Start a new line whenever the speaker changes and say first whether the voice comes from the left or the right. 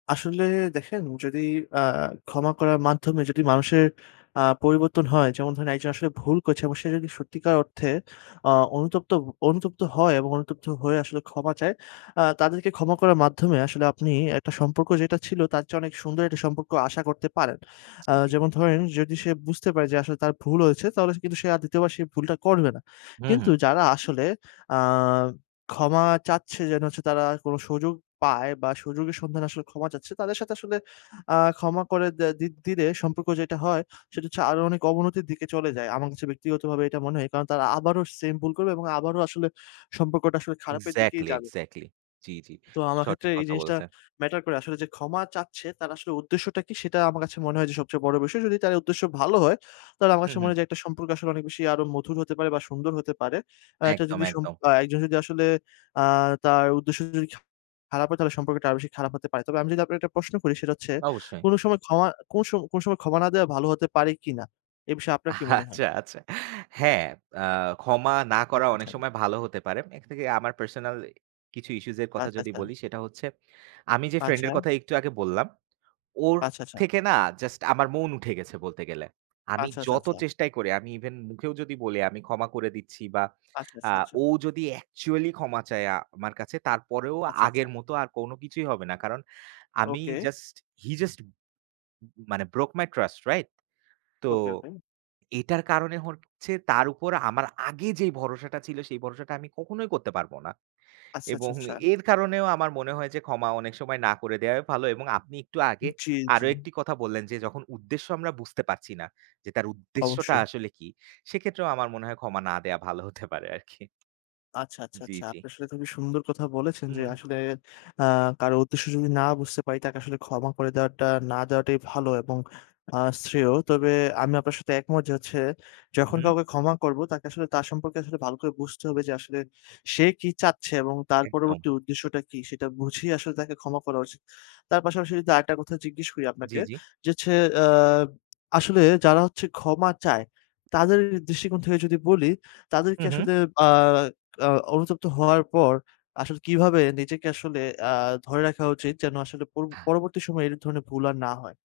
left: আসলে দেখেন যদি আ ক্ষমা করার মাধ্যমে যদি মানুষের আ পরিবর্তন হয়, যেমন ধরেন একজন আসলে ভুল করছে। এবং সে যদি সত্যিকার অর্থে আ অনুতপ্ত অনুতপ্ত হয় এবং অনুতপ্ত হয়ে আসলে ক্ষমা চায়। আ তাদেরকে ক্ষমা করার মাধ্যমে আসলে আপনি একটা সম্পর্ক যেটা ছিল, তার চেয়ে অনেক সুন্দর একটা সম্পর্ক আশা করতে পারেন। আ
right: জি।
left: যেমন ধরেন যদি সে বুঝতে পারে যে আসলে তার ভুল হয়েছে তাহলে কিন্তু সে আর ২য় বার সেই ভুলটা করবে না।
right: হু,
left: কিন্তু
right: হু।
left: যারা আসলে আ ক্ষমা চাচ্ছে যেন সে তারা কোন সুযোগ পায় বা সুযোগের সন্ধানে আসলে ক্ষমা চাচ্ছে। তাদের সাথে আসলে আ ক্ষমা করে দা দি দিলে সম্পর্ক যেটা হয়, সেটা হচ্ছে আরো অনেক অবনতির দিকে চলে যায়। আমার কাছে ব্যক্তিগতভাবে এটা মনে হয়। কারণ, তারা আবারো সেম ভুল করবে এবং আবারো আসলে সম্পর্কটা আসলে খারাপের দিকেই
right: এক্সাক্টলি,
left: যাবে।
right: এক্সাক্টলি। জ্বী, জ্বী।
left: তো আমার ক্ষেত্রে
right: সঠিক
left: এই
right: কথা
left: জিনিসটা
right: বলেছেন।
left: ম্যাটার করে। আসলে যে ক্ষমা চাচ্ছে তার আসলে উদ্দেশ্যটা কি? সেটা আমার কাছে মনে হয় যে সবচেয়ে বড় বিষয়। যদি তার উদ্দেশ্য ভালো হয়, তাহলে আমার
right: হু,
left: কাছে মনে
right: হু।
left: হয় যে একটা সম্পর্ক আসলে অনেক বেশি আরো মধুর হতে পারে বা সুন্দর হতে পারে। আ এটা
right: একদম,
left: যদি সম
right: একদম।
left: বা একজন যদি আসলে আ তার উদ্দেশ্য যদ খারাপ হয়, তাহলে সম্পর্কটা আরো বেশি খারাপ হতে পারে। তবে আমি যদি আপনাকে একটা প্রশ্ন করি সেটা হচ্ছে,
right: অবশ্যই।
left: কোন সময় ক্ষমা কোন সো কোন সময় ক্ষমা না দেওয়া ভালো হতে পারে কিনা? এ বিষয়ে আপনার কি মনে হয়?
right: আচ্ছা, আচ্ছা হ্যাঁ, আ ক্ষমা না করা
left: হাতটা
right: অনেক
left: ছাড়।
right: সময় ভালো হতে পারে। এর থেকে আমার পার্সোনাল কিছু ইস্যুজ এর কথা
left: আচ্ছা,
right: যদি
left: আচ্ছা।
right: বলি সেটা হচ্ছে, আমি যে
left: আচ্ছা।
right: ফ্রেন্ডের কথা একটু আগে বললাম, ওর
left: আচ্ছা, আচ্ছা।
right: থেকে না জাস্ট আমার মন উঠে গেছে বলতে গেলে। আমি
left: আচ্ছা, আচ্ছা,
right: যত
left: আচ্ছা।
right: চেষ্টাই করি। আমি ইভেন মুখেও যদি বলি আমি ক্ষমা করে দিচ্ছি। বা
left: আচ্ছা,
right: আ
left: আচ্ছা, আচ্ছা।
right: ও যদি অ্যাকচুয়ালি ক্ষমা চায় আ আমার কাছে, তারপরেও
left: আচ্ছা,
right: আগের
left: আচ্ছা।
right: মত আর কোন কিছুই হবে না। কারণ আমি
left: ওকে।
right: just he just মানে broke my trust right তো,
left: ওকে, ওকে।
right: এটার কারণে হচ্ছে তার উপর আমার আগে যে ভরসাটা ছিল, সেই ভরসাটা আমি কখনোই করতে পারবো না।
left: আচ্ছা, আচ্ছা,
right: এবং
left: আচ্ছা।
right: এর কারণেও আমার মনে হয় যে ক্ষমা অনেক সময় না করে দেয়াই ভালো। এবং আপনি একটু আগে
left: জ্বী,
right: আরো
left: জ্বী।
right: একটি কথা বললেন যে যখন উদ্দেশ্য আমরা বুঝতে পারছি না। যে তার উদ্দেশ্যটা
left: অবশ্যই।
right: আসলে কি? সেক্ষেত্রেও আমার মনে হয় ক্ষমা না দেওয়া ভালো হতে পারে আরকি।
left: আচ্ছা, আচ্ছা,
right: জ্বী,
left: আচ্ছা।
right: জ্বী।
left: আপনি আসলে খুবই সুন্দর কথা বলেছেন, যে
right: হুম।
left: আসলে আ কারো উদ্দেশ্য যদি না বুঝতে পারি তাকে আসলে ক্ষমা করে দেওয়াটা না দেওয়াটাই ভালো। এবং আ শ্রেয়। তবে আমি আপনার সাথে একমত যে হচ্ছে,
right: হু,
left: যখন
right: হু।
left: কাউকে ক্ষমা করব তাকে আসলে তার সম্পর্কে আসলে ভাল করে বুঝতে হবে যে আসলে সে কি চাচ্ছে? এবং তার
right: একদম।
left: পরবর্তী উদ্দেশ্যটা কী সেটা বুঝেই আসলে তাকে ক্ষমা করা উচিত। তার পাশাপাশি যদি আরেকটা কথা জিজ্ঞেস করি আপনাকে।
right: জ্বী, জ্বী।
left: যে হচ্ছে আ আসলে যারা হচ্ছে ক্ষমা চায়, তাদের দৃষ্টিকোণ থেকে যদি বলি,
right: হু,
left: তাদেরকে
right: হু।
left: আসলে আ অ অনুতপ্ত হওয়ার পর আসলে কিভাবে নিজেকে আসলে আ ধরে রাখা উচিত? যেন আসলে পু পরবর্তী সময়ে এই ধরনের ভুল আর না হয়।